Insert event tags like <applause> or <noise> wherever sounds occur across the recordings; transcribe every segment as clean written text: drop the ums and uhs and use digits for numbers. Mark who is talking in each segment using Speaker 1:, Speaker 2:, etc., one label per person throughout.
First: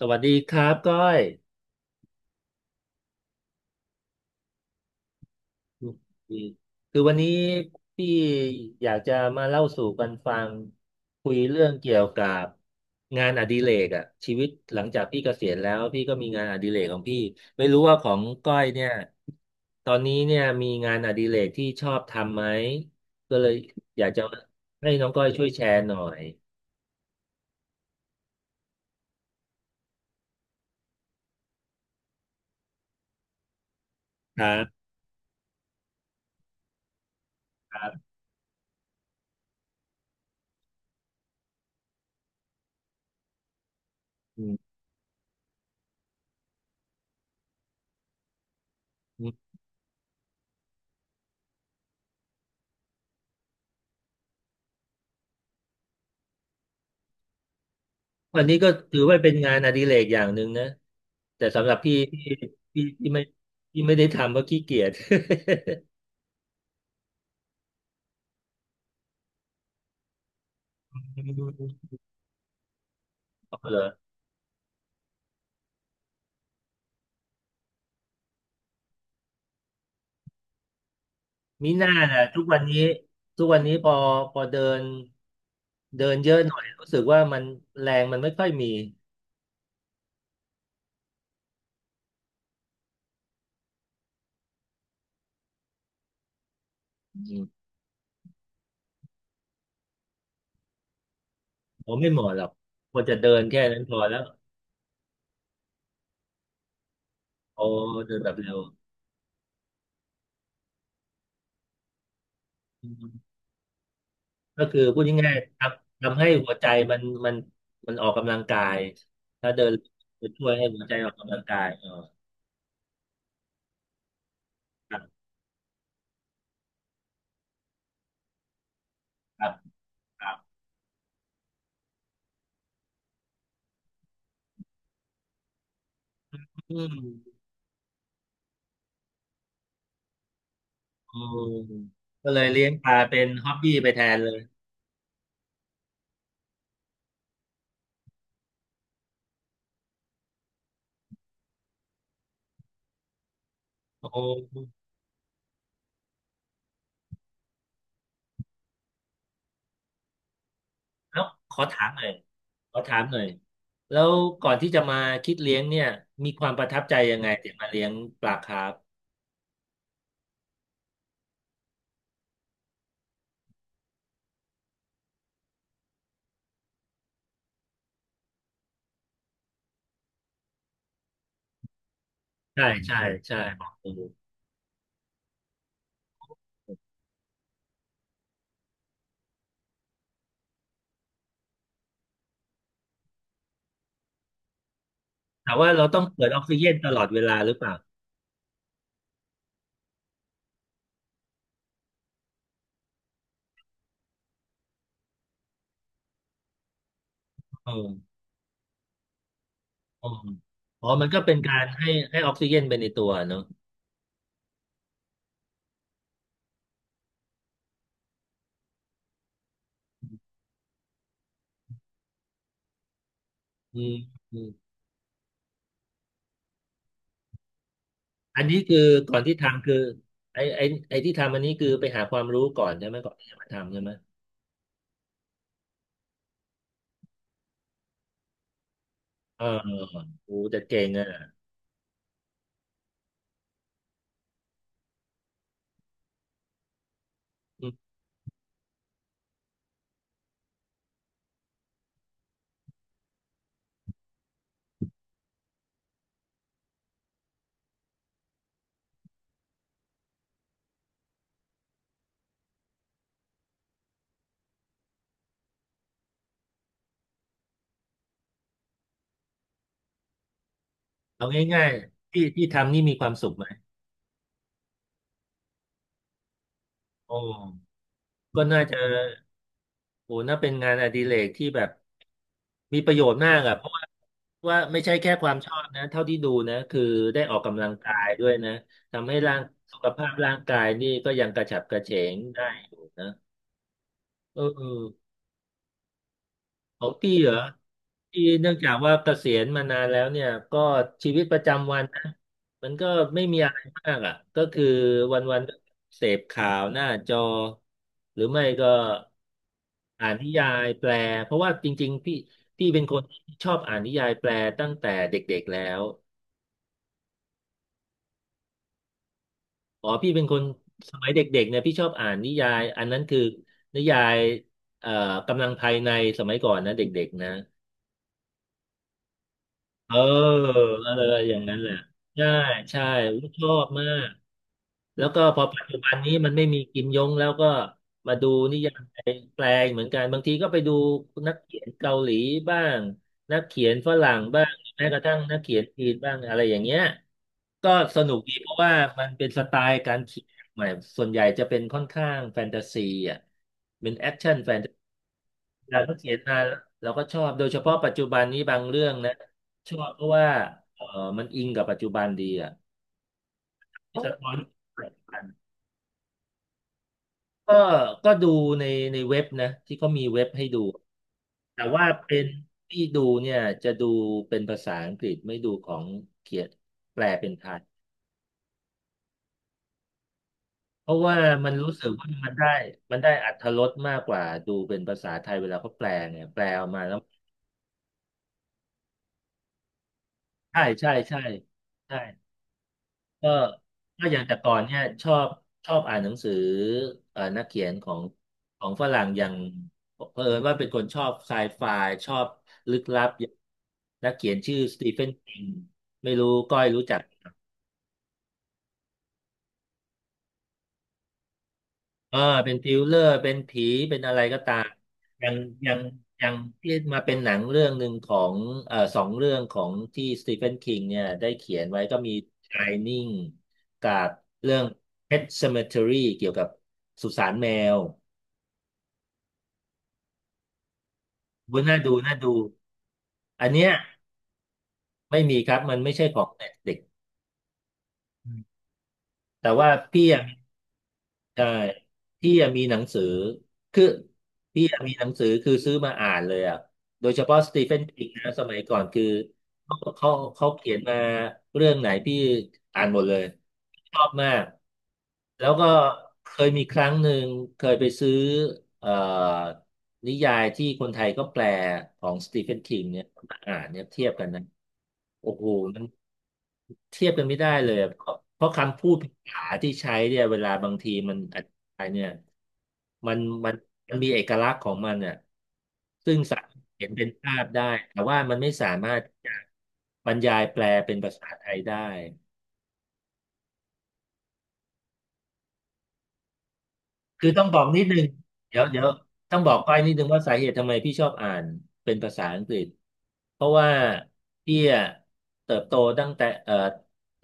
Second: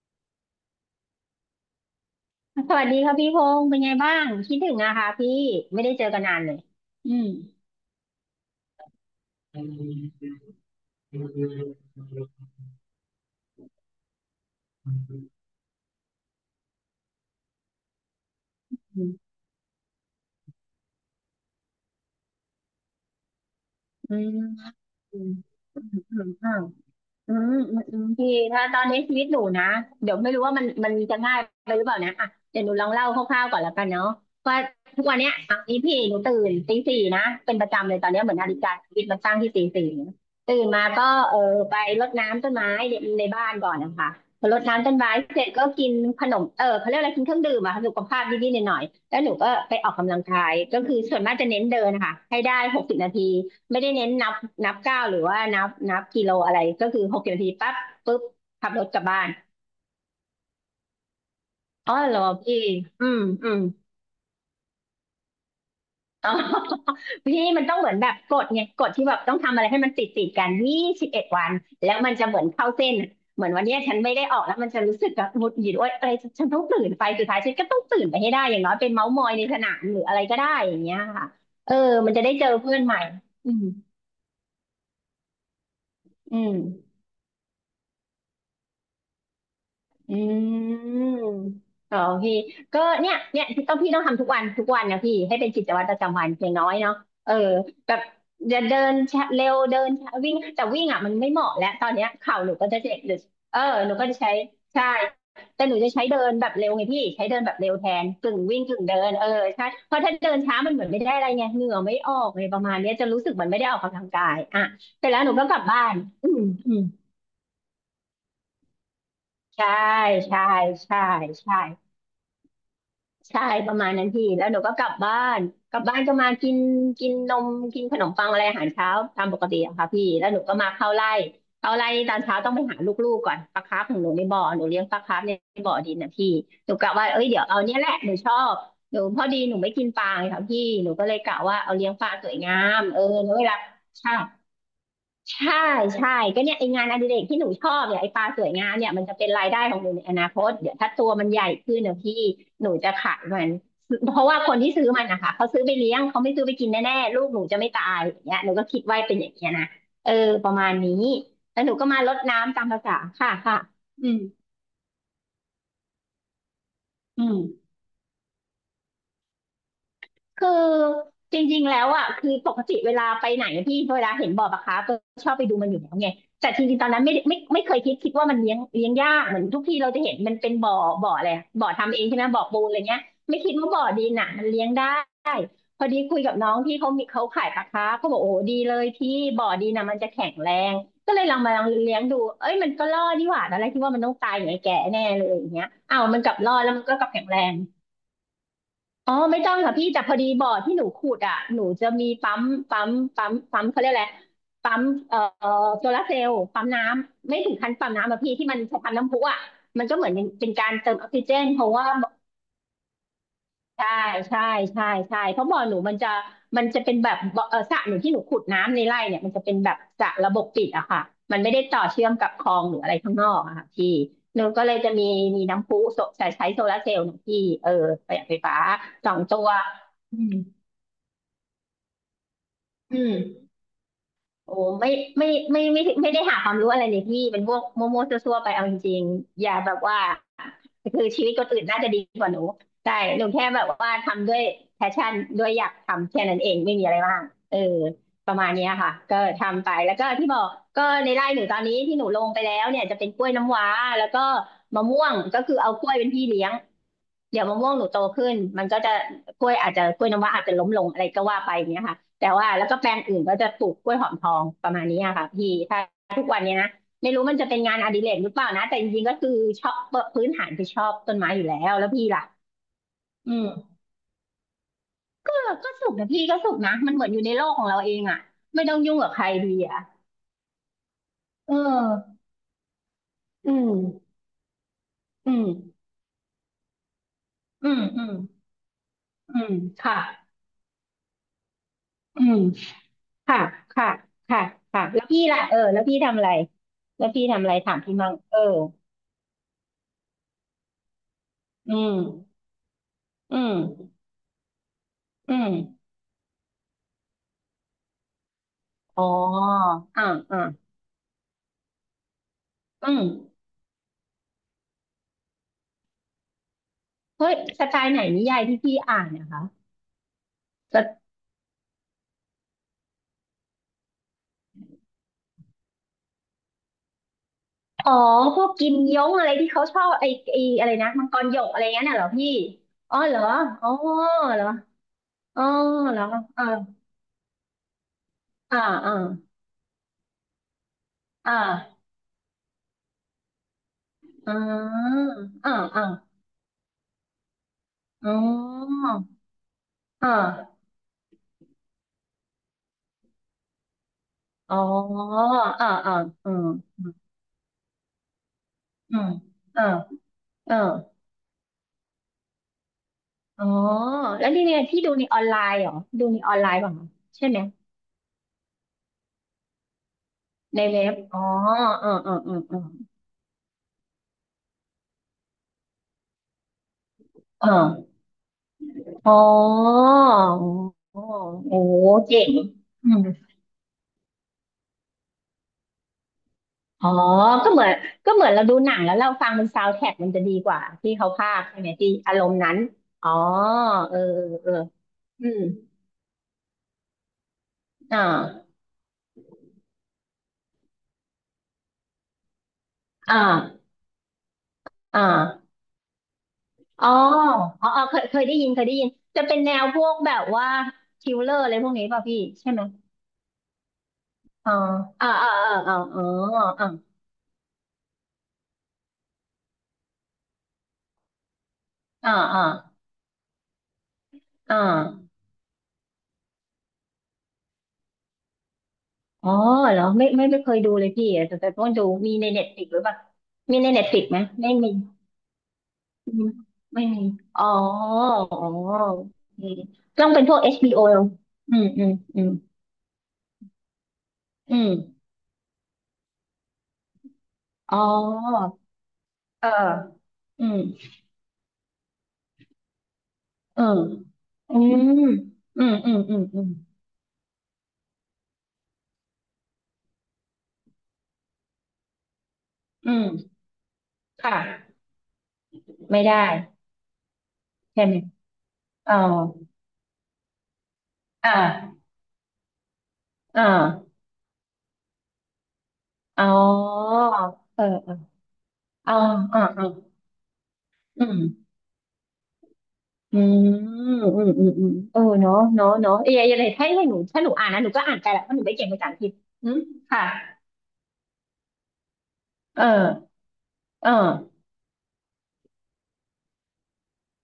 Speaker 1: สวัสดีครับก้อย
Speaker 2: สวัสดีค่ะพี่พงษ์เป็นไงบ้างคิดถึงนะคะพี่ไม่ได้เจอกันนานเลย
Speaker 1: คือ
Speaker 2: อื
Speaker 1: วัน
Speaker 2: ม
Speaker 1: นี้พี่อยากจะมาเล่าสู่กันฟังคุยเรื่องเกี่ยวกับงานอดิเรกอะชีวิตหลังจากพี่เกษียณแล้วพี่ก็มีงานอดิเรกของพี่ไม่รู้ว่าของก้อยเนี่ย
Speaker 2: อืม
Speaker 1: ตอนนี้เนี่ยมีงานอดิเรกที่ชอบทำไหมก็เลยอยาก
Speaker 2: อื
Speaker 1: จะ
Speaker 2: ม
Speaker 1: ให้น้อง
Speaker 2: อื
Speaker 1: ก้อย
Speaker 2: ม
Speaker 1: ช่วยแชร์ห
Speaker 2: อื
Speaker 1: น่อ
Speaker 2: ม
Speaker 1: ย
Speaker 2: พี่ถ้าตอนนี้ชีวิตหนูนะเดี๋ยวไม่รู้ว่ามันจะง่ายไปหรือเปล่านะอ่ะเดี๋ยวหนูลองเล่าคร่าวๆก่อนแล้วกันเนาะ
Speaker 1: ครั
Speaker 2: ว่า
Speaker 1: บ
Speaker 2: ทุกวันเนี้ยอ่ะอีพี่หนูตื่นตีสี่นะเป็นประ
Speaker 1: ครั
Speaker 2: จำเลย
Speaker 1: บ
Speaker 2: ตอนเนี้ยเหมือนนาฬิกาชีวิตมันตั้งที่ตีสี่เนี่ยตื่นมาก็เออไปรดน้ำต้นไม้ในบ้านก่อนนะคะ
Speaker 1: อื
Speaker 2: พอร
Speaker 1: ม
Speaker 2: ดน้ำต้นไม้เสร็จก็กินขนมเขาเรียกอะไรกินเครื่องดื่มอะสุขภาพนิดๆหน่อยๆแล้วหนูก็ไปออกกำลังกายก็คือส่วนมากจะเน้นเดินนะคะให้ได้หกสิบนาทีไม่ได้เน้นนับ นับก้าวหรือว่านับกิโลอะไรก็คือหกสิบนาทีปั๊บปุ๊บ
Speaker 1: อันนี้
Speaker 2: ขั
Speaker 1: ก็
Speaker 2: บรถก
Speaker 1: ถื
Speaker 2: ลั
Speaker 1: อ
Speaker 2: บ
Speaker 1: ว่า
Speaker 2: บ้าน
Speaker 1: เป็นงานอดิเรกอย่างหนึ่งนะแต่สำหรับ
Speaker 2: อ๋
Speaker 1: พี่
Speaker 2: อเหรอ
Speaker 1: พี่
Speaker 2: พี่
Speaker 1: พี่
Speaker 2: อื
Speaker 1: ที่
Speaker 2: ม
Speaker 1: ไม่
Speaker 2: อืม
Speaker 1: ที่ไม่ได้ทำเพราะขี้เกียจ <laughs>
Speaker 2: อ๋อ <laughs> พี่มันต้องเหมือนแบบกฎไงกฎที่แบบต้องทำอะไรให้มันติดกัน21 วันแล้วมันจะเหมือนเข้าเส้นเหมือน
Speaker 1: อ๋อ
Speaker 2: วัน
Speaker 1: เห
Speaker 2: เนี้
Speaker 1: ร
Speaker 2: ย
Speaker 1: อ
Speaker 2: ฉันไม่ได้ออกแล้วมันจะรู้สึกแบบหงุดหงิดว่าอะไรฉันต้องตื่นไปสุดท้ายฉันก็ต้องตื่นไปให้ได้อย่างน้อยเปนเมาส์มอยในสนามหรืออะไรก็ได้อย่างเงี้ยค่ะ
Speaker 1: มี
Speaker 2: เออ
Speaker 1: หน้า
Speaker 2: มันจะ
Speaker 1: นะ
Speaker 2: ได้
Speaker 1: ทุก
Speaker 2: เจอ
Speaker 1: วัน
Speaker 2: เพื่อน
Speaker 1: นี้
Speaker 2: ใหม่
Speaker 1: ทุก
Speaker 2: อื
Speaker 1: วัน
Speaker 2: ม
Speaker 1: นี้พอพอเดินเดินเย
Speaker 2: อื
Speaker 1: อะห
Speaker 2: ม
Speaker 1: น่อยรู้สึกว่ามันแรงมันไม่ค่อยมี
Speaker 2: อืมอ๋อพี่ก็เนี่ยพี่ต้องทำทุกวัน ทุกวันนะพี่ให้เป็นกิจวัตรประจำวันอย่างน้อยเนาะ
Speaker 1: อื
Speaker 2: เออ
Speaker 1: ม
Speaker 2: แบบจะเดินช้าเร็วเดินช้าวิ่งแต่วิ่งอ่ะมันไม่เหมาะแล้วตอ
Speaker 1: ผ
Speaker 2: น
Speaker 1: ม
Speaker 2: เนี้
Speaker 1: ไม่
Speaker 2: ย
Speaker 1: เหมาะ
Speaker 2: เข่า
Speaker 1: หรอ
Speaker 2: ห
Speaker 1: ก
Speaker 2: นูก็จะ
Speaker 1: ค
Speaker 2: เจ็บ
Speaker 1: วร
Speaker 2: หรื
Speaker 1: จะ
Speaker 2: อ
Speaker 1: เดิน
Speaker 2: เอ
Speaker 1: แค่
Speaker 2: อ
Speaker 1: นั้น
Speaker 2: ห
Speaker 1: พ
Speaker 2: นู
Speaker 1: อ
Speaker 2: ก็จะ
Speaker 1: แล้ว
Speaker 2: ใช้ใช่แต่หนูจะใช้เดินแบบเร็วไงพี่ ใช้เดินแบบ
Speaker 1: โอ้
Speaker 2: เร็วแทน
Speaker 1: เดินแบ
Speaker 2: กึ่
Speaker 1: บ
Speaker 2: ง
Speaker 1: เร็ว
Speaker 2: วิ่งกึ่งเดินใช่เพราะถ้าเดินช้ามันเหมือนไม่ได้อะไรไงเหงื่อไม่ออกเลยประมาณ
Speaker 1: อื
Speaker 2: เนี้ยจะรู้สึก
Speaker 1: ม
Speaker 2: เหมือนไม่ได้ออกกำลังกายอ่ะ
Speaker 1: ก็คือพู
Speaker 2: เส
Speaker 1: ด
Speaker 2: ร็จแล้วหนู
Speaker 1: ง่าย
Speaker 2: ก็ก
Speaker 1: ๆ
Speaker 2: ลั
Speaker 1: ท
Speaker 2: บบ้าน
Speaker 1: ำทำให้
Speaker 2: อืม
Speaker 1: หัวใจ
Speaker 2: อืม
Speaker 1: มันมันมันออกกำลังกายถ้าเดิ
Speaker 2: ใช่
Speaker 1: นจะ
Speaker 2: ใช่
Speaker 1: ช่วยให้หัวใจ
Speaker 2: ใช่
Speaker 1: ออกกำลัง
Speaker 2: ใช่
Speaker 1: กาย
Speaker 2: ใช่ประมาณนั้นพี่แล้วหนูก็กลับ
Speaker 1: ครั
Speaker 2: บ้า
Speaker 1: บ
Speaker 2: นกลับบ้านก็มากินกินนมกินขนมปังอะไรอาหารเช้าตามป
Speaker 1: ค
Speaker 2: ก
Speaker 1: รับ
Speaker 2: ติอะค่ะพี่
Speaker 1: ค
Speaker 2: แล้ว
Speaker 1: รับ
Speaker 2: หนูก็มาเข้าไร่เข้าไร่ตอนเช้าต้องไปหาลูกๆก่อนปลาคาร์ฟของหนูในบ่อหนูเลี้ยงปลาคาร์ฟในบ่อดินนะพี่ห
Speaker 1: อื
Speaker 2: นูกะว่าเอ้ย
Speaker 1: ม
Speaker 2: เดี๋ยวเอาเนี้ยแหละหนูชอบหนูพอดีหนูไม่กินปลาไงค่ะพี่หนูก็เล
Speaker 1: โอ
Speaker 2: ยกะว่าเอา
Speaker 1: ้
Speaker 2: เลี้ยงปลาส
Speaker 1: ก็
Speaker 2: วย
Speaker 1: เลย
Speaker 2: งา
Speaker 1: เลี้ยง
Speaker 2: ม
Speaker 1: ปลาเป็น
Speaker 2: แล้วเว
Speaker 1: ฮ็อ
Speaker 2: ลา
Speaker 1: บบี้ไปแท
Speaker 2: ใช่
Speaker 1: นเลย
Speaker 2: ใช่ใช่ก็เนี่ยไองานอดิเรกที่หนูชอบเนี่ยไอปลาสวยงามเนี่ยมันจะเป็นรายได้ของหนูในอนาคตเดี๋ยวถ้าตัวมันใหญ่ขึ้นนะพี่หนูจะขายมัน <laughs> เพ
Speaker 1: โอ
Speaker 2: ราะว่าคนที่
Speaker 1: ้
Speaker 2: ซื้อมันนะคะเขาซื้อไปเลี้ยงเขาไม่ซื้อไปกินแน่ๆลูกหนูจะไม่ตายอย่างเงี้ยหนูก็คิดไว้เป็นอย่างเงี้ยนะเออประมาณนี้
Speaker 1: แล้วข
Speaker 2: แล้
Speaker 1: อ
Speaker 2: วหนู
Speaker 1: ถา
Speaker 2: ก็
Speaker 1: มห
Speaker 2: มา
Speaker 1: น่อย
Speaker 2: รดน้ำตาม
Speaker 1: ขอ
Speaker 2: ภาษา
Speaker 1: ถามหน่อย
Speaker 2: ค่ะค่ะ
Speaker 1: แล้
Speaker 2: อื
Speaker 1: ว
Speaker 2: ม
Speaker 1: ก่อนที่จะมาคิดเลี้ยงเนี่ยมีความประทับใจยัง
Speaker 2: อื
Speaker 1: ไงถึง
Speaker 2: ม
Speaker 1: มาเลี้ยงปลาคาร์ฟ
Speaker 2: คือจริงๆ แล้วอ่ะคือปกติเวลาไปไหนพี่เวลาเห็นบ่อปลาคาร์ฟก็ชอบไปดูมันอยู่แล้วไงแต่จริงๆตอนนั้นไม่เคยคิดว่ามันเลี้ยงยากเหมือนทุกที่เราจะเห็นมันเป็นบ่ออะไรอะบ่อทำเองใช่ไหมบ่อปู
Speaker 1: ใช่
Speaker 2: นอะไร
Speaker 1: ใช่
Speaker 2: เงี้ย
Speaker 1: ใช่
Speaker 2: ไม่คิด
Speaker 1: บอ
Speaker 2: ว่า
Speaker 1: ก
Speaker 2: บ่อ
Speaker 1: เออ
Speaker 2: ดินอ่ะมันเลี้ยงได้พอดีคุยกับน้องที่เขามีเขาขายปลาคาร์ฟเขาบอกโอ้โหดีเลยพี่บ่อดินอ่ะมันจะแข็งแรงก็เลยลองมาลองเลี้ยงดูเอ้ยมันก็รอดนี่หว่าตอนแรกคิดว่ามันต้องตายอย่างไอ้แก่แน่เลยอย่า
Speaker 1: แต่
Speaker 2: งเงี้ย
Speaker 1: ว่าเรา
Speaker 2: อ้า
Speaker 1: ต้อ
Speaker 2: ว
Speaker 1: ง
Speaker 2: มัน
Speaker 1: เปิ
Speaker 2: ก
Speaker 1: ด
Speaker 2: ลับ
Speaker 1: ออก
Speaker 2: รอ
Speaker 1: ซิ
Speaker 2: ด
Speaker 1: เจ
Speaker 2: แล้ว
Speaker 1: น
Speaker 2: มัน
Speaker 1: ต
Speaker 2: ก็
Speaker 1: ลอ
Speaker 2: กลั
Speaker 1: ด
Speaker 2: บ
Speaker 1: เว
Speaker 2: แข็ง
Speaker 1: ลา
Speaker 2: แร
Speaker 1: หรื
Speaker 2: ง
Speaker 1: อเปล่า
Speaker 2: อ๋อไม่ต้องค่ะพี่แต่พอดีบ่อที่หนูขุดอ่ะหนูจะมีปั๊มปั๊มเขาเรียกอะไรปั๊มเอ่อโซลาร์เซลล์ปั๊มน้ำไม่ถึง
Speaker 1: เอ
Speaker 2: ขั้นปั๊
Speaker 1: อ
Speaker 2: มน้ำอะพี่ที่มันใช้ปั๊มน้ำพุอ่ะมันก็เห
Speaker 1: เอ
Speaker 2: มื
Speaker 1: อ
Speaker 2: อนเป็นการ
Speaker 1: อ๋อ
Speaker 2: เติม
Speaker 1: มั
Speaker 2: อ
Speaker 1: น
Speaker 2: อก
Speaker 1: ก็
Speaker 2: ซิเจ
Speaker 1: เป็น
Speaker 2: น
Speaker 1: กา
Speaker 2: เพ
Speaker 1: ร
Speaker 2: ราะว่า
Speaker 1: ให้ให้ออกซิเจนไปในตัวเนอะ
Speaker 2: ใช่ใช่ใช่ใช่เพราะบ่อหนูมันจะเป็นแบบบ่อสระหนูที่หนูขุดน้ำในไร่เนี่ยมันจะเป็นแบบสระระบบปิดอะค่ะมันไม่ได้ต่อเชื่อมกับคลองหรืออะไรข้างนอกอะค่ะ
Speaker 1: อื
Speaker 2: พี่
Speaker 1: ม
Speaker 2: หนูก็เลยจะมีน้ำพุโซใช้โซลาร์เซลล์หนูพี่เออประหยัดไฟ
Speaker 1: อัน
Speaker 2: ฟ้า
Speaker 1: นี้คือ
Speaker 2: สอ
Speaker 1: ก่อ
Speaker 2: ง
Speaker 1: นที่
Speaker 2: ตัว
Speaker 1: ทำคือไอ้ไอ้ไอ้ที่ทำอันนี้คือไปหาความรู้ก่อนใช่ไหม
Speaker 2: อื
Speaker 1: ก่อนที่จะ
Speaker 2: ม
Speaker 1: มาทำใช่ไหม
Speaker 2: โอ้ไม่ไม่ไม่ไม่ไม่ได้หาความรู้อะไรเลยพี่เป็นพวกโมวๆซั่วๆไปเอาจริง
Speaker 1: เอ
Speaker 2: ๆ
Speaker 1: อ
Speaker 2: อย่าแบบว่า
Speaker 1: โอ้แต่เก่ง
Speaker 2: คื
Speaker 1: อ่ะ
Speaker 2: อชีวิตคนอื่นน่าจะดีกว่าหนูใช่หนูแค่แบบว่าทำด้วยแพชชั่นด้วยอยากทำแค่นั้นเองไม่มีอะไรมากเออ
Speaker 1: อืม
Speaker 2: ประมาณเนี้ยค่ะก็ทำไปแล้วก็ที่บอกก็ในไร่หนูตอนนี้ที่หนูลงไปแล้วเนี่ยจะเป็นกล้วยน้ำว้าแล้วก็มะม่วงก็คือเอากล้วยเป็นพี่เลี้ยงเดี๋ยวมะม่วงหนูโตขึ้นมันก็จะกล้วยอาจจะกล้วยน้ำว้าอาจจะล้มลงอะไรก็ว่าไปอย่างเงี้ยค่ะ แต่ว่าแล้วก็แปลงอื่นก็จะปลูกกล้วยหอมทองประมาณนี้อะค่ะพี่ถ้าทุกวันเนี้ยนะไม่รู้มันจะเป็นงานอดิเรกหรือเปล่านะแต่จริงๆก็คือชอบพื้นฐานคือชอบต้น
Speaker 1: เอา
Speaker 2: ไม้อยู่แล้
Speaker 1: ง่าย
Speaker 2: วแล้วพี่
Speaker 1: ๆ
Speaker 2: ล่ะ
Speaker 1: ที่ที่ทำนี่มีความสุ
Speaker 2: อื
Speaker 1: ขไหม
Speaker 2: มเออก็สุขนะพี่ก็สุขนะมันเหมือน
Speaker 1: โอ้
Speaker 2: อยู่ในโลกของเราเองอ่ะ
Speaker 1: ก็น่า
Speaker 2: ไม่ต้
Speaker 1: จะ
Speaker 2: องยุ่งกับใครดีอ่ะ
Speaker 1: โอ้น่าเป็นงานอดิเรกที่
Speaker 2: เอ
Speaker 1: แบบ
Speaker 2: อ
Speaker 1: มีประโยชน์มาก
Speaker 2: อื
Speaker 1: อ่ะเพ
Speaker 2: ม
Speaker 1: ราะว่าว่าไม่ใช่แค่ค
Speaker 2: อื
Speaker 1: วาม
Speaker 2: ม
Speaker 1: ชอบนะเท่าที่ดูนะคือได้ออกกำลั
Speaker 2: อื
Speaker 1: ง
Speaker 2: ม
Speaker 1: กา
Speaker 2: อื
Speaker 1: ย
Speaker 2: ม
Speaker 1: ด้วยนะทำให้ร่า
Speaker 2: อื
Speaker 1: ง
Speaker 2: ม
Speaker 1: สุข
Speaker 2: ค่ะ
Speaker 1: ภาพร่างกายนี่ก็ยังกระฉับกระเฉง
Speaker 2: อืม
Speaker 1: ได้อยู่นะ
Speaker 2: ค่ะค่ะค่ะ
Speaker 1: เอ
Speaker 2: ค่ะแล้
Speaker 1: อ
Speaker 2: วพี่ล่ะเออแล้วพี่ทำอะไร
Speaker 1: ของ
Speaker 2: แล้ว
Speaker 1: ตี้
Speaker 2: พี่
Speaker 1: เหรอ
Speaker 2: ทำอะไรถามพี่มั่ง
Speaker 1: ที่
Speaker 2: เออ
Speaker 1: เนื่องจากว่าเกษียณมานานแล้วเนี่ยก็ชีวิตประ
Speaker 2: อื
Speaker 1: จำวัน
Speaker 2: ม
Speaker 1: นะมันก็ไม่
Speaker 2: อื
Speaker 1: มีอะไร
Speaker 2: ม
Speaker 1: มากอ่ะก็คือว
Speaker 2: อื
Speaker 1: ัน
Speaker 2: ม
Speaker 1: ๆเสพข่าวหน้าจอหรือไม่ก็
Speaker 2: อ๋ออ่า
Speaker 1: อ่านนิ
Speaker 2: อ่า
Speaker 1: ยายแปลเพราะว่าจริงๆพี่เป็น
Speaker 2: อื
Speaker 1: ค
Speaker 2: ม
Speaker 1: นที่ชอบอ่านนิยายแปลตั้งแต่เด็กๆแล้ว
Speaker 2: เฮ้ยสไตล์ไหนนิยายที่พี่อ่านนะคะ
Speaker 1: อ๋อพี่เป็นคนส
Speaker 2: แต่
Speaker 1: มัยเด็กๆเนี่ยพี่ชอบอ่านนิยายอันนั้นคือนิยายเอ่อกำลังภายในสมัยก่อนนะเด็กๆนะ
Speaker 2: อ๋อพวกกิมยงอะไรที่เขาชอบ
Speaker 1: เออ
Speaker 2: ไอไออะไรนะ
Speaker 1: อะไร
Speaker 2: มังกร
Speaker 1: อ
Speaker 2: หย
Speaker 1: ย่าง
Speaker 2: ก
Speaker 1: นั้
Speaker 2: อะ
Speaker 1: น
Speaker 2: ไร
Speaker 1: แหละ
Speaker 2: เงี้ยน่ะเหรอ
Speaker 1: ใช่
Speaker 2: พี่
Speaker 1: ใช่
Speaker 2: อ๋อเหร
Speaker 1: อุ๊
Speaker 2: อ
Speaker 1: ยชอบ
Speaker 2: อ๋อ
Speaker 1: มาก
Speaker 2: เหรอ
Speaker 1: แล้วก็พ
Speaker 2: อ๋อ
Speaker 1: อปัจจุบัน
Speaker 2: เหรอ
Speaker 1: นี้มันไม่
Speaker 2: เอ่า
Speaker 1: มีกิมยงแล้วก็มาดูนิ
Speaker 2: อ่า
Speaker 1: ยาย
Speaker 2: อ่า
Speaker 1: แปลเหมือนกันบางทีก็ไปดูนักเขียน
Speaker 2: อ่า
Speaker 1: เกาหลีบ้างนักเขียนฝรั่ง
Speaker 2: อ่
Speaker 1: บ้างแม้
Speaker 2: า
Speaker 1: กระทั่งนัก
Speaker 2: อ่า
Speaker 1: เขียน
Speaker 2: อ่า
Speaker 1: จีนบ้างอะไรอย่างเงี้ยก็ส
Speaker 2: อ๋
Speaker 1: นุกดีเพราะว่า
Speaker 2: อ
Speaker 1: มันเป็นสไตล์การ
Speaker 2: อ
Speaker 1: เขียน
Speaker 2: ่า
Speaker 1: ใหม่ส่วนใหญ่จะเป็นค่อนข้างแฟนตาซีอ่ะเป็นแอคชั่นแฟ
Speaker 2: อ๋อ
Speaker 1: น
Speaker 2: อ่า
Speaker 1: เราก็
Speaker 2: อ่า
Speaker 1: เขียน
Speaker 2: อื
Speaker 1: มา
Speaker 2: มอื
Speaker 1: เรา
Speaker 2: ม
Speaker 1: ก็ชอบโดยเฉพาะปัจจุบันนี้บางเรื่อง
Speaker 2: อืม
Speaker 1: นะ
Speaker 2: เออ
Speaker 1: ชอบเพราะว่า
Speaker 2: เออ
Speaker 1: เออมันอิงกับปัจจุบันดีอ่ะ
Speaker 2: อ๋อ
Speaker 1: สะ
Speaker 2: แล้
Speaker 1: ท้อ
Speaker 2: ว
Speaker 1: น
Speaker 2: นี่เนี่ยพี่
Speaker 1: ปัจ
Speaker 2: ดู
Speaker 1: จุ
Speaker 2: ในอ
Speaker 1: บั
Speaker 2: อ
Speaker 1: น
Speaker 2: นไลน์เหรอดูในออนไลน์เปล่าใช่ไหม
Speaker 1: ก็ก็ดูในในเว็บนะที่เขามีเว็บให้ดู
Speaker 2: ในเล็บอ๋อ
Speaker 1: แต่ว่า
Speaker 2: เออเออ
Speaker 1: เป็น
Speaker 2: เออเออ
Speaker 1: ที่ดูเนี่ยจะดูเป็นภาษาอังกฤษไม่ดูของเขียนแปลเป็นไท
Speaker 2: เอ
Speaker 1: ย
Speaker 2: ออ๋ออ๋อ
Speaker 1: เพราะ
Speaker 2: โอ้
Speaker 1: ว่ามัน
Speaker 2: โห
Speaker 1: รู้สึกว่า
Speaker 2: เจ๋
Speaker 1: มั
Speaker 2: ง
Speaker 1: นได้
Speaker 2: อื
Speaker 1: มัน
Speaker 2: ม
Speaker 1: ได้อรรถรสมากกว่าดูเป็นภาษาไทยเวลาเขาแปลเนี่ยแปลออกมา
Speaker 2: อ๋อ
Speaker 1: แล้ว
Speaker 2: ก็เหมือน ก็เหมือนเราดูหนังแล้วเราฟังเป็นซาวด์แทร็กมันจะดีก
Speaker 1: ใช่
Speaker 2: ว่า
Speaker 1: ใช่
Speaker 2: ที่เขา
Speaker 1: ใช่
Speaker 2: พากย์ใช่ไหมที่
Speaker 1: ใช่
Speaker 2: อารมณ์นั้นอ๋อ
Speaker 1: ก็
Speaker 2: เออ
Speaker 1: ก็อ
Speaker 2: เอ
Speaker 1: ย่า
Speaker 2: อ
Speaker 1: งแต่
Speaker 2: เอ
Speaker 1: ก่อ
Speaker 2: อ
Speaker 1: นเนี่ยชอ
Speaker 2: อื
Speaker 1: บ
Speaker 2: ม
Speaker 1: ชอบอ่านหนังสือนักเขียนขอ
Speaker 2: อ่
Speaker 1: ง
Speaker 2: า
Speaker 1: ของฝรั่งอย่างเผอิญว่าเป็นคนชอบไซไฟชอบลึกลับ
Speaker 2: อ่
Speaker 1: อย่าง
Speaker 2: า
Speaker 1: นักเขียนชื่อสตีเฟน i ิง
Speaker 2: อ่า
Speaker 1: ไม่รู้ก้อยรู้
Speaker 2: อ๋อ
Speaker 1: จัก
Speaker 2: อ๋ออ๋อเคยเคยได้ยินเคยได้ยิน จะเป็นแนวพวกแบบว่าคิลเลอร์อะไรพวกนี้ป่ะ
Speaker 1: เอ
Speaker 2: พี่
Speaker 1: อ
Speaker 2: ใช่
Speaker 1: เป็น
Speaker 2: ไหม
Speaker 1: ทริลเลอร์เป็นผีเป็นอะไรก็
Speaker 2: อ๋
Speaker 1: ตา
Speaker 2: อ
Speaker 1: ม
Speaker 2: อ่า
Speaker 1: อ
Speaker 2: อ่า
Speaker 1: ย่าง
Speaker 2: อ่า
Speaker 1: อย่า
Speaker 2: อ่า
Speaker 1: ง
Speaker 2: อ๋อ
Speaker 1: อย่าง
Speaker 2: อ่า
Speaker 1: ที่มาเป็นหนังเรื่องหนึ่งของสองเรื่องของที่สตีเฟนคิงเนี่ยได้เขียนไว้ก็
Speaker 2: อ่
Speaker 1: มีไ h
Speaker 2: า
Speaker 1: นิ่งกับเรื่
Speaker 2: อ่
Speaker 1: อง
Speaker 2: า
Speaker 1: Pet Cemetery เอมอีทีอาร์วายเกี่ยวกับสุสานแมว
Speaker 2: อ๋อเหรอไม่ไม่ไม่เคยดูเลยพี่แต่แต่
Speaker 1: ดู
Speaker 2: ต้อง
Speaker 1: น่า
Speaker 2: ดู
Speaker 1: ดู
Speaker 2: มี
Speaker 1: น่า
Speaker 2: ใน
Speaker 1: ดู
Speaker 2: เน็ตฟลิกหรือเปล่า
Speaker 1: อัน
Speaker 2: มี
Speaker 1: เนี้
Speaker 2: ใน
Speaker 1: ย
Speaker 2: เน็ตฟลิกไหมไม่มี
Speaker 1: ไม่มีครับมันไม่ใช่
Speaker 2: อื
Speaker 1: ข
Speaker 2: ม
Speaker 1: อง n e t f l i
Speaker 2: ไม่มีอ๋อ
Speaker 1: อื
Speaker 2: อ๋
Speaker 1: ม
Speaker 2: ออื
Speaker 1: แต่
Speaker 2: ม
Speaker 1: ว่า
Speaker 2: ต้
Speaker 1: พี่
Speaker 2: องเป็
Speaker 1: อัะ
Speaker 2: นพวก HBO อชบี
Speaker 1: ใช่
Speaker 2: โออืมอืมอื
Speaker 1: พี่
Speaker 2: ม
Speaker 1: อะมีหนังสือคือ
Speaker 2: อื
Speaker 1: พี่อัะมี
Speaker 2: ม
Speaker 1: หนังสือคือซื้อมาอ่านเลยอ่ะโดยเฉพาะสตีเฟ
Speaker 2: อ๋อ
Speaker 1: นคิงนะสมัยก่อนคือ
Speaker 2: เออ
Speaker 1: เขาเขา
Speaker 2: อื
Speaker 1: เขา
Speaker 2: ม
Speaker 1: เขียนมาเรื่องไหนพี่อ่านหมดเลย
Speaker 2: เออ
Speaker 1: ชอบมาก
Speaker 2: อืม
Speaker 1: แล้ว
Speaker 2: อื
Speaker 1: ก็
Speaker 2: มอืมอืม
Speaker 1: เค
Speaker 2: อื
Speaker 1: ย
Speaker 2: ม
Speaker 1: มีครั้งหนึ่งเคยไปซื้อเอ่อนิยายที่คนไทยก็แปลของสตีเฟนคิง
Speaker 2: อื
Speaker 1: เนี่ย
Speaker 2: ม
Speaker 1: มาอ่านเนี่ยเทียบ
Speaker 2: ค
Speaker 1: กันนะ
Speaker 2: ่ะ
Speaker 1: โอ้โหมัน
Speaker 2: ไม่ได้
Speaker 1: เทียบกันไม่ได้เลย
Speaker 2: ใช่
Speaker 1: อะ
Speaker 2: ไหม
Speaker 1: เพราะเพราะคำพู
Speaker 2: อ๋อ
Speaker 1: ดภาษาที่ใช้เนี่ยเวลาบางทีมัน
Speaker 2: อ่
Speaker 1: อธิบา
Speaker 2: า
Speaker 1: ยเนี่ยมัน
Speaker 2: อ่
Speaker 1: มันมั
Speaker 2: า
Speaker 1: นมีเอกลักษณ์ของมันเนี่ยซึ่ง
Speaker 2: อ๋อ
Speaker 1: สา เห็นเป็นภาพ
Speaker 2: เอ
Speaker 1: ได้
Speaker 2: อเออ
Speaker 1: แต่ว่ามันไม่สามา
Speaker 2: อ๋อ
Speaker 1: รถจะ
Speaker 2: อ๋ออ๋อ
Speaker 1: บรรยายแปลเป็น
Speaker 2: อื
Speaker 1: ภา
Speaker 2: ม
Speaker 1: ษาไทยได้
Speaker 2: อืมอืมเออเออย่าไลถ้าให้หนูถ้า
Speaker 1: คื
Speaker 2: ห
Speaker 1: อ
Speaker 2: นู
Speaker 1: ต้อ
Speaker 2: อ่า
Speaker 1: ง
Speaker 2: น
Speaker 1: บอ
Speaker 2: นะห
Speaker 1: ก
Speaker 2: นู
Speaker 1: นิ
Speaker 2: ก็
Speaker 1: ด
Speaker 2: อ่า
Speaker 1: นึ
Speaker 2: น
Speaker 1: ง
Speaker 2: ไปแหละเพราะหนูไม่
Speaker 1: เดี๋ยว
Speaker 2: เก่งภา
Speaker 1: เดี๋ยว
Speaker 2: ษาอังกฤษ
Speaker 1: ต้อง
Speaker 2: อื
Speaker 1: บอก
Speaker 2: ม
Speaker 1: ก้อยนิด
Speaker 2: ค่ะ
Speaker 1: นึงว่าสาเหตุทำไมพี่ชอบอ่านเป็นภาษาอังกฤ
Speaker 2: เอ
Speaker 1: ษ
Speaker 2: อ
Speaker 1: เพราะว่า
Speaker 2: เออ
Speaker 1: พี่อะเติบโตตั้งแต่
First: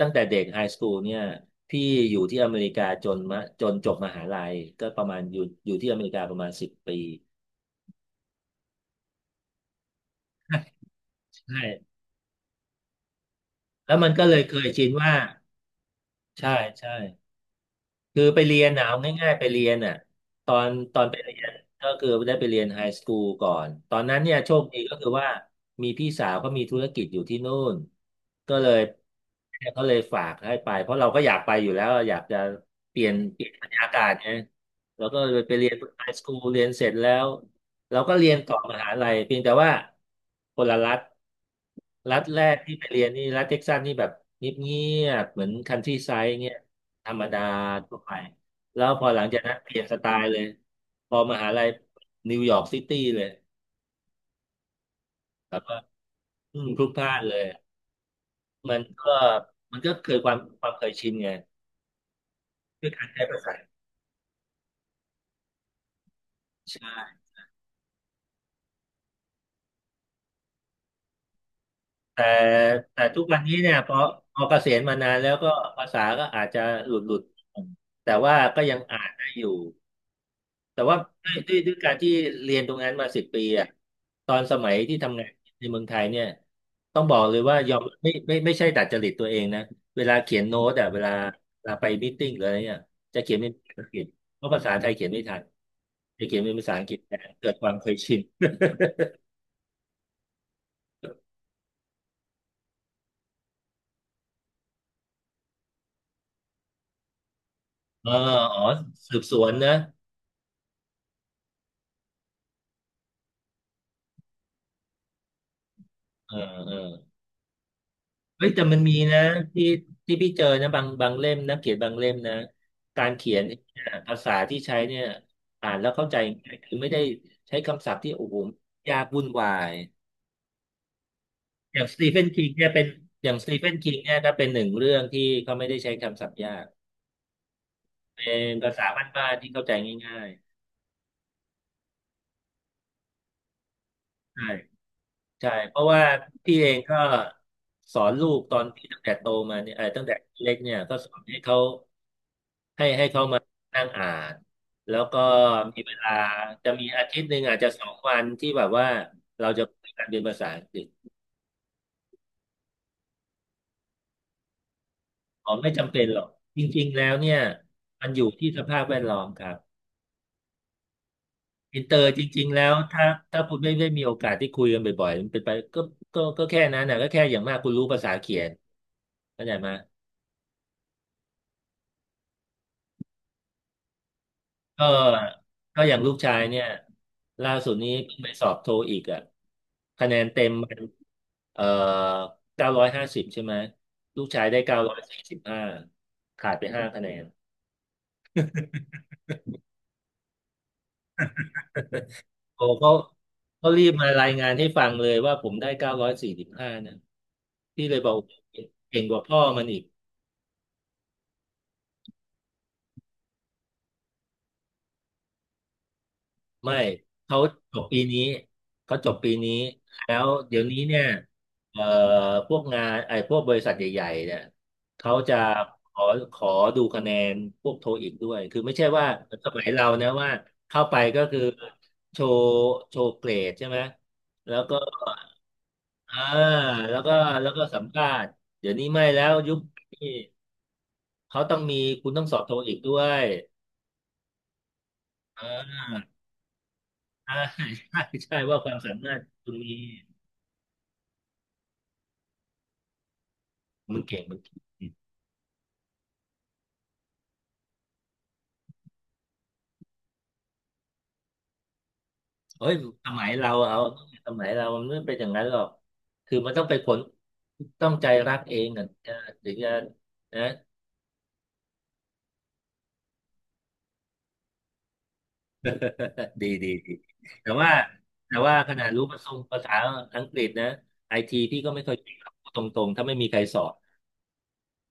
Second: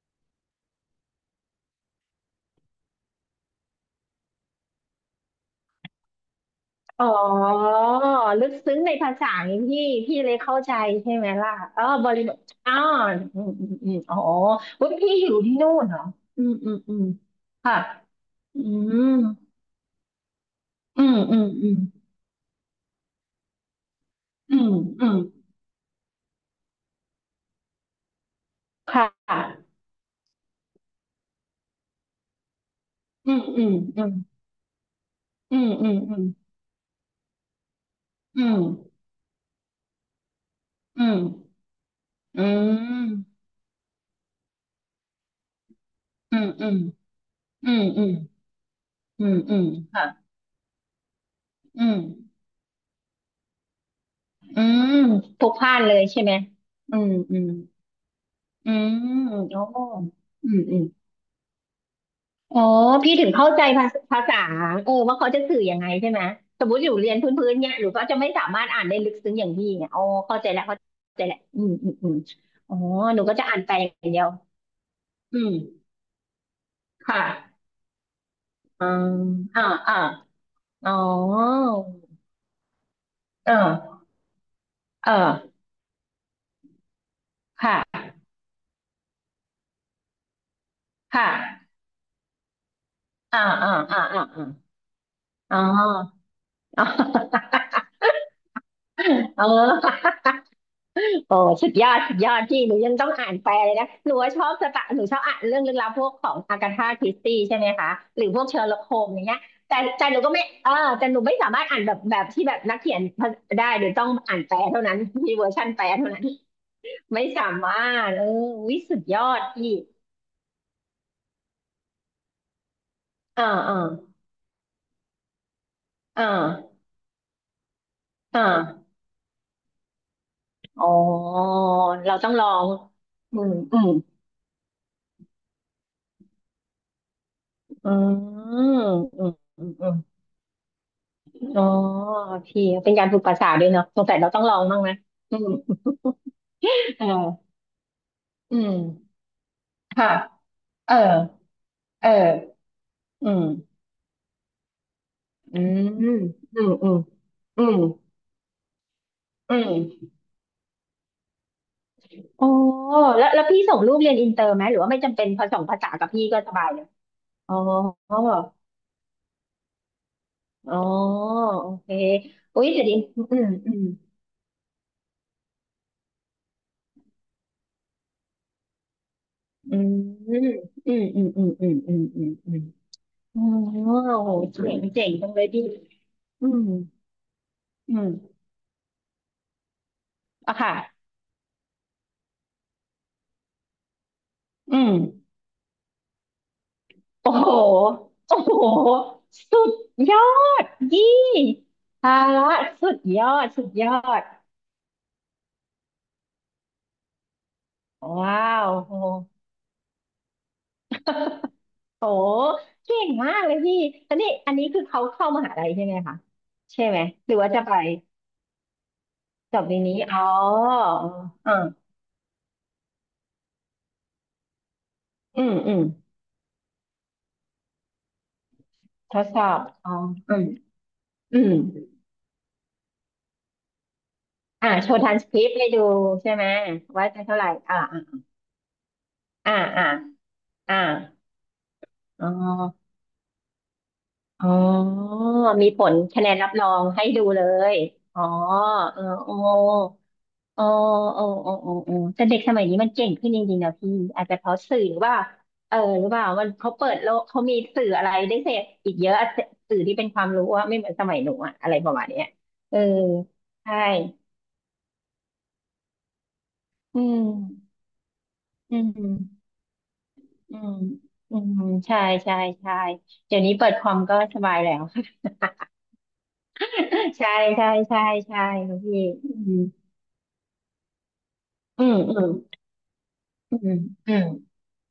Speaker 1: ตั้งแต่เด็กไฮสคูลเนี่ยพี่อยู่ที่อเมริกาจนมาจนจบมหาลัยก็ประมาณอยู่ที่อเมริกาประมาณสิบปี
Speaker 2: อ๋อลึกซึ้งในภาษาอย่างพี่พี่เลยเข้าใจใช่ไหมล่ะ
Speaker 1: ใช่
Speaker 2: อ๋อบริบทอ๋ออืมอืมอื
Speaker 1: แล้ว
Speaker 2: ม
Speaker 1: มัน
Speaker 2: อ๋อ
Speaker 1: ก็เลยเคยชิ
Speaker 2: เว้
Speaker 1: น
Speaker 2: ยพี่
Speaker 1: ว่า
Speaker 2: อยู่ที่นู่นเหรออื
Speaker 1: ใช่
Speaker 2: มอืม
Speaker 1: ใช่
Speaker 2: อืมค่ะ
Speaker 1: คือไปเรี
Speaker 2: อื
Speaker 1: ยนน่ะเอา
Speaker 2: ม
Speaker 1: ง่ายๆไปเรียนน่ะตอนตอ
Speaker 2: อื
Speaker 1: น
Speaker 2: ม
Speaker 1: ไปเรี
Speaker 2: อื
Speaker 1: ย
Speaker 2: ม
Speaker 1: น
Speaker 2: อืม
Speaker 1: ก็คือได้ไปเรียนไฮสคูลก่อนตอนนั้นเนี่ยโช
Speaker 2: อื
Speaker 1: ค
Speaker 2: ม
Speaker 1: ดีก็
Speaker 2: อื
Speaker 1: คือ
Speaker 2: ม
Speaker 1: ว่ามีพี่สาวเขามีธุรกิจอยู่ที่นู่นก็เลย
Speaker 2: ค่ะ
Speaker 1: เขาเลยฝากให้ไปเพราะเราก็อยากไปอยู่แล้วอยากจะเปลี่ยน
Speaker 2: อื
Speaker 1: เป
Speaker 2: ม
Speaker 1: ลี่ยน
Speaker 2: อื
Speaker 1: บร
Speaker 2: ม
Speaker 1: รยากา
Speaker 2: อืม
Speaker 1: ศไงแล้วก็เลยไป
Speaker 2: อื
Speaker 1: เรี
Speaker 2: ม
Speaker 1: ยน
Speaker 2: อืม
Speaker 1: ไฮ
Speaker 2: อื
Speaker 1: ส
Speaker 2: ม
Speaker 1: คูลเรียนเสร็จแล้วเราก็เรียน
Speaker 2: อื
Speaker 1: ต่อ
Speaker 2: ม
Speaker 1: มหาลัยเพียงแต่ว่าคนละรัฐ
Speaker 2: อืม
Speaker 1: รัฐแร
Speaker 2: อื
Speaker 1: กที่ไปเรียนนี่
Speaker 2: ม
Speaker 1: รัฐเท็กซัสนี่แบบเงียบๆเหมือนคันทรีไซด์
Speaker 2: อืม
Speaker 1: เงี้ย
Speaker 2: อืม
Speaker 1: ธรรมดา
Speaker 2: อืม
Speaker 1: ทั่ว
Speaker 2: อื
Speaker 1: ไป
Speaker 2: ม
Speaker 1: แล้วพอหลั
Speaker 2: อื
Speaker 1: ง
Speaker 2: ม
Speaker 1: จากนั้
Speaker 2: อื
Speaker 1: น
Speaker 2: ม
Speaker 1: เปลี่ยนสไต
Speaker 2: ค่ะ
Speaker 1: ล์เลยพอมหาลัย
Speaker 2: อืม
Speaker 1: นิวยอร์กซิตี้เลย
Speaker 2: อืมพลุก
Speaker 1: แบ
Speaker 2: พ
Speaker 1: บ
Speaker 2: ล่า
Speaker 1: ว่า
Speaker 2: นเลยใช่ไหม
Speaker 1: พ่พลุก
Speaker 2: อื
Speaker 1: พ
Speaker 2: ม
Speaker 1: ล่านเล
Speaker 2: อื
Speaker 1: ย
Speaker 2: มอื
Speaker 1: มัน
Speaker 2: ม
Speaker 1: ก็
Speaker 2: โอ้
Speaker 1: มันก็เกิดความ
Speaker 2: อืม
Speaker 1: ความ
Speaker 2: อื
Speaker 1: เค
Speaker 2: ม
Speaker 1: ยชินไง
Speaker 2: อ๋อ
Speaker 1: ด้วยการ
Speaker 2: พี่
Speaker 1: ใช้
Speaker 2: ถึง
Speaker 1: ภา
Speaker 2: เข้า
Speaker 1: ษา
Speaker 2: ใจภาษาภาษาเออว่าเขาจะสื่อยังไงใช่ไหมสมมติอยู่เรียน
Speaker 1: ใช่
Speaker 2: พื้นๆเนี่ยหรือเขาจะไม่สามารถอ่านได้ลึกซึ้งอย่างพี่เนี่ยอ๋อเข้าใจแล้วเข้าใจแล้วอืม
Speaker 1: แต่
Speaker 2: อ๋อ
Speaker 1: แต่
Speaker 2: ห
Speaker 1: ทุ
Speaker 2: นู
Speaker 1: ก
Speaker 2: ก็
Speaker 1: วัน
Speaker 2: จะ
Speaker 1: นี้
Speaker 2: อ่านไป
Speaker 1: เนี่ยพอ
Speaker 2: อย่างเดียว
Speaker 1: พอเกษียณมานานแล้ว
Speaker 2: อื
Speaker 1: ก็
Speaker 2: ม
Speaker 1: ภาษาก็อาจจะหลุดห
Speaker 2: ค
Speaker 1: ลุด
Speaker 2: ่ะ
Speaker 1: แต่ว่าก็ยัง
Speaker 2: อื
Speaker 1: อ่า
Speaker 2: ม
Speaker 1: นได้อยู่
Speaker 2: อ่าอ่า
Speaker 1: แต่
Speaker 2: อ๋อ
Speaker 1: ว่าด้วยการที่เรียนตรงนั้นมาสิบปี
Speaker 2: เออ
Speaker 1: อะตอนสมัยที่
Speaker 2: เอ
Speaker 1: ทำงาน
Speaker 2: อ
Speaker 1: ในเมืองไทยเนี่ยต้องบอกเลยว่าย
Speaker 2: ค่
Speaker 1: อม
Speaker 2: ะ
Speaker 1: ไม่ใช่ดัดจริตตัวเองนะเวลาเขียนโน้ตอะเวลา
Speaker 2: ค
Speaker 1: เว
Speaker 2: ่ะ
Speaker 1: ลาไปมีตติ้งหรืออะไรเนี่ยจะเขียน
Speaker 2: อ่า
Speaker 1: เป็น
Speaker 2: อ่า
Speaker 1: ภาษาอังก
Speaker 2: อ่า
Speaker 1: ฤษ
Speaker 2: อ่า
Speaker 1: เพ
Speaker 2: อ่า
Speaker 1: ราะภาษาไทยเขียนไม่ทัน
Speaker 2: อ๋อ
Speaker 1: จะเขียนเป็นภาษา
Speaker 2: <laughs>
Speaker 1: อั
Speaker 2: อ๋
Speaker 1: งกฤษแต่เกิด
Speaker 2: อ
Speaker 1: ความเคยชิน
Speaker 2: เออโอ้สุดยอดสุดยอดพี่หนูยังต้องอ่านแปลเลยนะหนูว่าชอบสตะหนูชอบอ่านเรื่องลึกลับพวกของอากาธาคริสตี้ใช่ไหมคะ
Speaker 1: เออ
Speaker 2: หรือพวกเช
Speaker 1: อ๋อ
Speaker 2: อร์ล็อกโฮม
Speaker 1: สื
Speaker 2: อ
Speaker 1: บ
Speaker 2: ย่าง
Speaker 1: ส
Speaker 2: เงี้ย
Speaker 1: วนนะ
Speaker 2: แต่แต่หนูก็ไม่เออแต่หนูไม่สามารถอ่านแบบแบบที่แบบนักเขียนได้หนูต้องอ่านแปลเท่านั้นมีเวอร์ชันแปลเท่านั้น
Speaker 1: เออเออ
Speaker 2: ไม่สามารถเออ
Speaker 1: เฮ้ยแต่มั
Speaker 2: วิ
Speaker 1: นมี
Speaker 2: สุดย
Speaker 1: นะ
Speaker 2: อด
Speaker 1: ที่
Speaker 2: พี่
Speaker 1: ที่พี่เจอนะบางเล่มนะเขียนบางเล่มนะการเขียน
Speaker 2: อ่าอ่า
Speaker 1: เนี่ยภาษาที่ใช้เนี่ยอ่านแล้วเข้าใจ
Speaker 2: อ
Speaker 1: ง่าย
Speaker 2: ่า
Speaker 1: คือไม่ได้ใช้คำศัพท์ที่โอ้โห
Speaker 2: อ่า
Speaker 1: ยากวุ่นวาย
Speaker 2: อ๋อ
Speaker 1: อย่างสตี
Speaker 2: เรา
Speaker 1: เฟน
Speaker 2: ต้องล
Speaker 1: คิ
Speaker 2: อ
Speaker 1: งเนี่
Speaker 2: ง
Speaker 1: ยเป็นอย่าง
Speaker 2: อื
Speaker 1: ส
Speaker 2: ม
Speaker 1: ตีเฟน
Speaker 2: อืม
Speaker 1: คิงเนี่ยก็เป็นหนึ่งเรื่องที่เขาไม่ได้ใช้คำศัพท์ยาก
Speaker 2: อื
Speaker 1: เป็น
Speaker 2: มอื
Speaker 1: ภา
Speaker 2: ม
Speaker 1: ษาบ้านๆที่เข้า
Speaker 2: อื
Speaker 1: ใจ
Speaker 2: ม
Speaker 1: ง่าย
Speaker 2: อ๋อพี่เป็นการฝึกภาษาด้วยเนาะสงสัยเรา
Speaker 1: ๆ
Speaker 2: ต้อ
Speaker 1: ใช่
Speaker 2: งลองบ้างนะอืม
Speaker 1: ใช่เพราะว่าพี่เองก็
Speaker 2: เออ
Speaker 1: สอนลูกต
Speaker 2: อื
Speaker 1: อนที่ตั้ง
Speaker 2: ม
Speaker 1: แต่โตมาเนี่ยเออตั้ง
Speaker 2: ค่ะ
Speaker 1: แต่เล็กเนี่ย
Speaker 2: เอ
Speaker 1: ก็
Speaker 2: อ
Speaker 1: สอนให้เขา
Speaker 2: เออ
Speaker 1: ให้เขา
Speaker 2: อื
Speaker 1: มา
Speaker 2: ม
Speaker 1: นั่งอ่านแล้วก็
Speaker 2: อืม
Speaker 1: มีเว
Speaker 2: อื
Speaker 1: ลา
Speaker 2: มอื
Speaker 1: จะ
Speaker 2: ม
Speaker 1: มีอาทิตย์หนึ่งอาจ
Speaker 2: อื
Speaker 1: จะ
Speaker 2: ม
Speaker 1: 2 วันที่แบบว่าเรา
Speaker 2: อื
Speaker 1: จะ
Speaker 2: มอ
Speaker 1: คุยกั
Speaker 2: ม
Speaker 1: นเป็นภาษาอังกฤษ
Speaker 2: อ๋อแล้วแล้วพี่ส่งลูกเรียนอินเตอร์ไหมหรือว่าไม่จำเป็นพอ
Speaker 1: อ๋อ
Speaker 2: ส่ง
Speaker 1: ไม่
Speaker 2: ภาษา
Speaker 1: จำเป็น
Speaker 2: กับ
Speaker 1: หรอ
Speaker 2: พี่
Speaker 1: ก
Speaker 2: ก็ส
Speaker 1: จ
Speaker 2: บายเล
Speaker 1: ริ
Speaker 2: ย
Speaker 1: งๆแล้วเนี่ย
Speaker 2: อ๋อ
Speaker 1: มันอยู่ที่สภาพแวดล้อมครับ
Speaker 2: อ๋อโอ
Speaker 1: อิน
Speaker 2: เค
Speaker 1: เตอร์จริงๆ
Speaker 2: อุ้
Speaker 1: แล้
Speaker 2: ย
Speaker 1: ว
Speaker 2: เดี๋ยวดิ
Speaker 1: ถ้า
Speaker 2: อืม
Speaker 1: คุณไม่
Speaker 2: อืม
Speaker 1: ได้มีโอกาสที่คุยกันบ่อยๆมันเป็นไปก็ก็แค่นั้นนะก็แค่อย่างมากคุณรู้ภาษาเขียนเข้าใจไหม
Speaker 2: อืมอืมอืมอืมอืมอืมอืมอืมอ๋อโหเจ๋ง
Speaker 1: ก็
Speaker 2: เจ๋งจังเลยพี่
Speaker 1: ก็อย่างลูกชาย
Speaker 2: อืม
Speaker 1: เนี่ยล่าสุดนี้
Speaker 2: อืม
Speaker 1: เพิ่งไปสอบโทอีกอ่ะคะแนนเต็ม
Speaker 2: อะ
Speaker 1: มัน
Speaker 2: ค่ะ
Speaker 1: เอ่อ950ใช่ไหมลูกชายได้
Speaker 2: อื
Speaker 1: เก้า
Speaker 2: ม
Speaker 1: ร้อยสี่สิบห้าขาดไป5 คะแนน
Speaker 2: โอ้โหโอ้โห สุดยอดยี่ภาระ
Speaker 1: โอ้
Speaker 2: สุ
Speaker 1: เขา
Speaker 2: ดยอดสุ
Speaker 1: เขา
Speaker 2: ด
Speaker 1: รี
Speaker 2: ยอ
Speaker 1: บมา
Speaker 2: ด
Speaker 1: รายงานให้ฟังเลยว่าผมได้เก้าร้อยสี่สิบห้านะพี่เลยบอก
Speaker 2: ว้าว โอ้โห
Speaker 1: เก่งกว่าพ่อมันอีก
Speaker 2: โอ้โหเก่งมากเลยพี่อันนี้อันนี้คือเขาเข้ามหาลัยใช่ไหมคะ
Speaker 1: ไม่
Speaker 2: ใช่ไหม หรื
Speaker 1: เขา
Speaker 2: อว่าจะไป
Speaker 1: จบปีนี้เขาจบปีนี้
Speaker 2: จบในนี้
Speaker 1: แล้
Speaker 2: อ๋อ
Speaker 1: วเดี๋ยวนี้เนี่ย
Speaker 2: อ่า
Speaker 1: เอ่อพวกงานไอ้พวกบริษัทใหญ่ๆเนี่ยเขาจะ
Speaker 2: อืม อืม
Speaker 1: ขอขอดูคะแนนพวกโทอีกด้วยคือไม่ใช่ว่า
Speaker 2: ทดส
Speaker 1: ส
Speaker 2: อบ
Speaker 1: มัยเรา
Speaker 2: อ๋อ
Speaker 1: นะว่า
Speaker 2: อืม
Speaker 1: เข้าไปก็คือ
Speaker 2: อืม
Speaker 1: โชว์โชว์เกรดใช่ไหมแล้ว
Speaker 2: อ่า
Speaker 1: ก็
Speaker 2: โชว์ทรานสคริปต์ให้ดู
Speaker 1: อ่า
Speaker 2: ใช่ไหม
Speaker 1: แล้ว
Speaker 2: ว่า
Speaker 1: ก็
Speaker 2: จะเท่าไหร่อ่า
Speaker 1: สัมภาษณ์เดี๋ยวนี้ไม่แล้วยุ
Speaker 2: อ่า
Speaker 1: ค
Speaker 2: อ่า
Speaker 1: นี้
Speaker 2: อ่า
Speaker 1: เขาต้องมีคุณต้อ
Speaker 2: อ๋
Speaker 1: ง
Speaker 2: อ
Speaker 1: สอบโทอีกด้วย
Speaker 2: อ๋อ
Speaker 1: อ่
Speaker 2: มี
Speaker 1: า
Speaker 2: ผลคะแนนรับรองให้ดู
Speaker 1: ใช
Speaker 2: เลย
Speaker 1: ่
Speaker 2: อ๋อ
Speaker 1: ใช่ว่าความสา
Speaker 2: เออ
Speaker 1: มารถ
Speaker 2: โอ้
Speaker 1: คุณมี
Speaker 2: โอ้โอ้โอ้โอ้โอ้แต่เด็กสมัยนี้มันเก่งขึ้นจริงๆนะพี่
Speaker 1: มันเก่ง
Speaker 2: อาจ
Speaker 1: มั
Speaker 2: จะ
Speaker 1: น
Speaker 2: เพ
Speaker 1: เก่
Speaker 2: ราะสื่อ
Speaker 1: ง
Speaker 2: หรือว่าเออหรือเปล่ามันเขาเปิดโลกเขามีสื่ออะไรได้เสพอีกเยอะสื่อที่เป็นความรู้ว่าไม่เหมือนสมัยหนูอะอะไรประมาณเนี้ย
Speaker 1: เอ้ย
Speaker 2: เออ
Speaker 1: สมัยเรา
Speaker 2: ใช่
Speaker 1: เอาสมัยเรามันไม่เป็นอย่างนั้นหรอกคือมันต้องไปข
Speaker 2: อื
Speaker 1: น
Speaker 2: ม
Speaker 1: ต้องใจรักเอง
Speaker 2: อื
Speaker 1: อ่ะ
Speaker 2: มอื
Speaker 1: ถึงจะนะ
Speaker 2: มอืมใช่ใช่ใช่เดี๋ยวนี้เปิดคอมก็สบายแล้ว
Speaker 1: ดีดีดี
Speaker 2: <laughs> ใช่
Speaker 1: แต่
Speaker 2: ใช่
Speaker 1: ว่า
Speaker 2: ใช่
Speaker 1: แต่
Speaker 2: ใช่
Speaker 1: ว่า
Speaker 2: ค
Speaker 1: ข
Speaker 2: รับ
Speaker 1: นาด
Speaker 2: พี่
Speaker 1: รู้ภาษาอังกฤษนะไอทีพี่ก็ไม่
Speaker 2: อื
Speaker 1: เค
Speaker 2: ม
Speaker 1: ยเก่
Speaker 2: อื
Speaker 1: งห
Speaker 2: ม
Speaker 1: รอกพูดตรงๆถ้าไม่มีใคร
Speaker 2: อื
Speaker 1: สอ
Speaker 2: ม
Speaker 1: น
Speaker 2: อืม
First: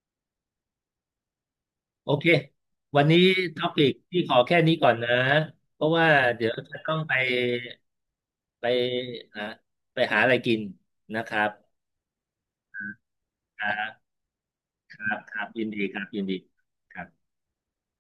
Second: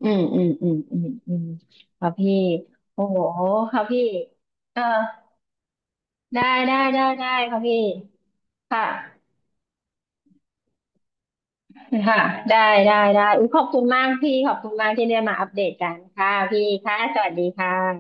Speaker 2: อืมอืมอืมอืมอืมค
Speaker 1: โอ
Speaker 2: รับ
Speaker 1: เค
Speaker 2: พี่
Speaker 1: วั
Speaker 2: โอ้
Speaker 1: นนี้
Speaker 2: โห
Speaker 1: ท็อ
Speaker 2: ครั
Speaker 1: ปิ
Speaker 2: บ
Speaker 1: ก
Speaker 2: พี่
Speaker 1: พี่ขอแค่นี้
Speaker 2: เออ
Speaker 1: ก่อนนะเพราะว่า
Speaker 2: ได้
Speaker 1: เดี๋ยว
Speaker 2: ได้
Speaker 1: จะต้อง
Speaker 2: ได้
Speaker 1: ไป
Speaker 2: ได้ครับพี่
Speaker 1: ไป
Speaker 2: ค่ะ
Speaker 1: อ่ะหาอะไรกินนะครับ
Speaker 2: ค่ะได้ได้ได้อุ๊ยข
Speaker 1: ค
Speaker 2: อบ
Speaker 1: รั
Speaker 2: คุณมาก
Speaker 1: บ
Speaker 2: พี่ขอบคุณมาก
Speaker 1: ค
Speaker 2: ที่
Speaker 1: รั
Speaker 2: ได้
Speaker 1: บค
Speaker 2: มา
Speaker 1: รั
Speaker 2: อั
Speaker 1: บ
Speaker 2: ปเด
Speaker 1: ยิน
Speaker 2: ต
Speaker 1: ดี
Speaker 2: กั
Speaker 1: ค
Speaker 2: น
Speaker 1: รับยิน
Speaker 2: ค่ะ
Speaker 1: ดี
Speaker 2: พี่
Speaker 1: ค
Speaker 2: ค่ะ
Speaker 1: รับ
Speaker 2: สวัสดีค่ะ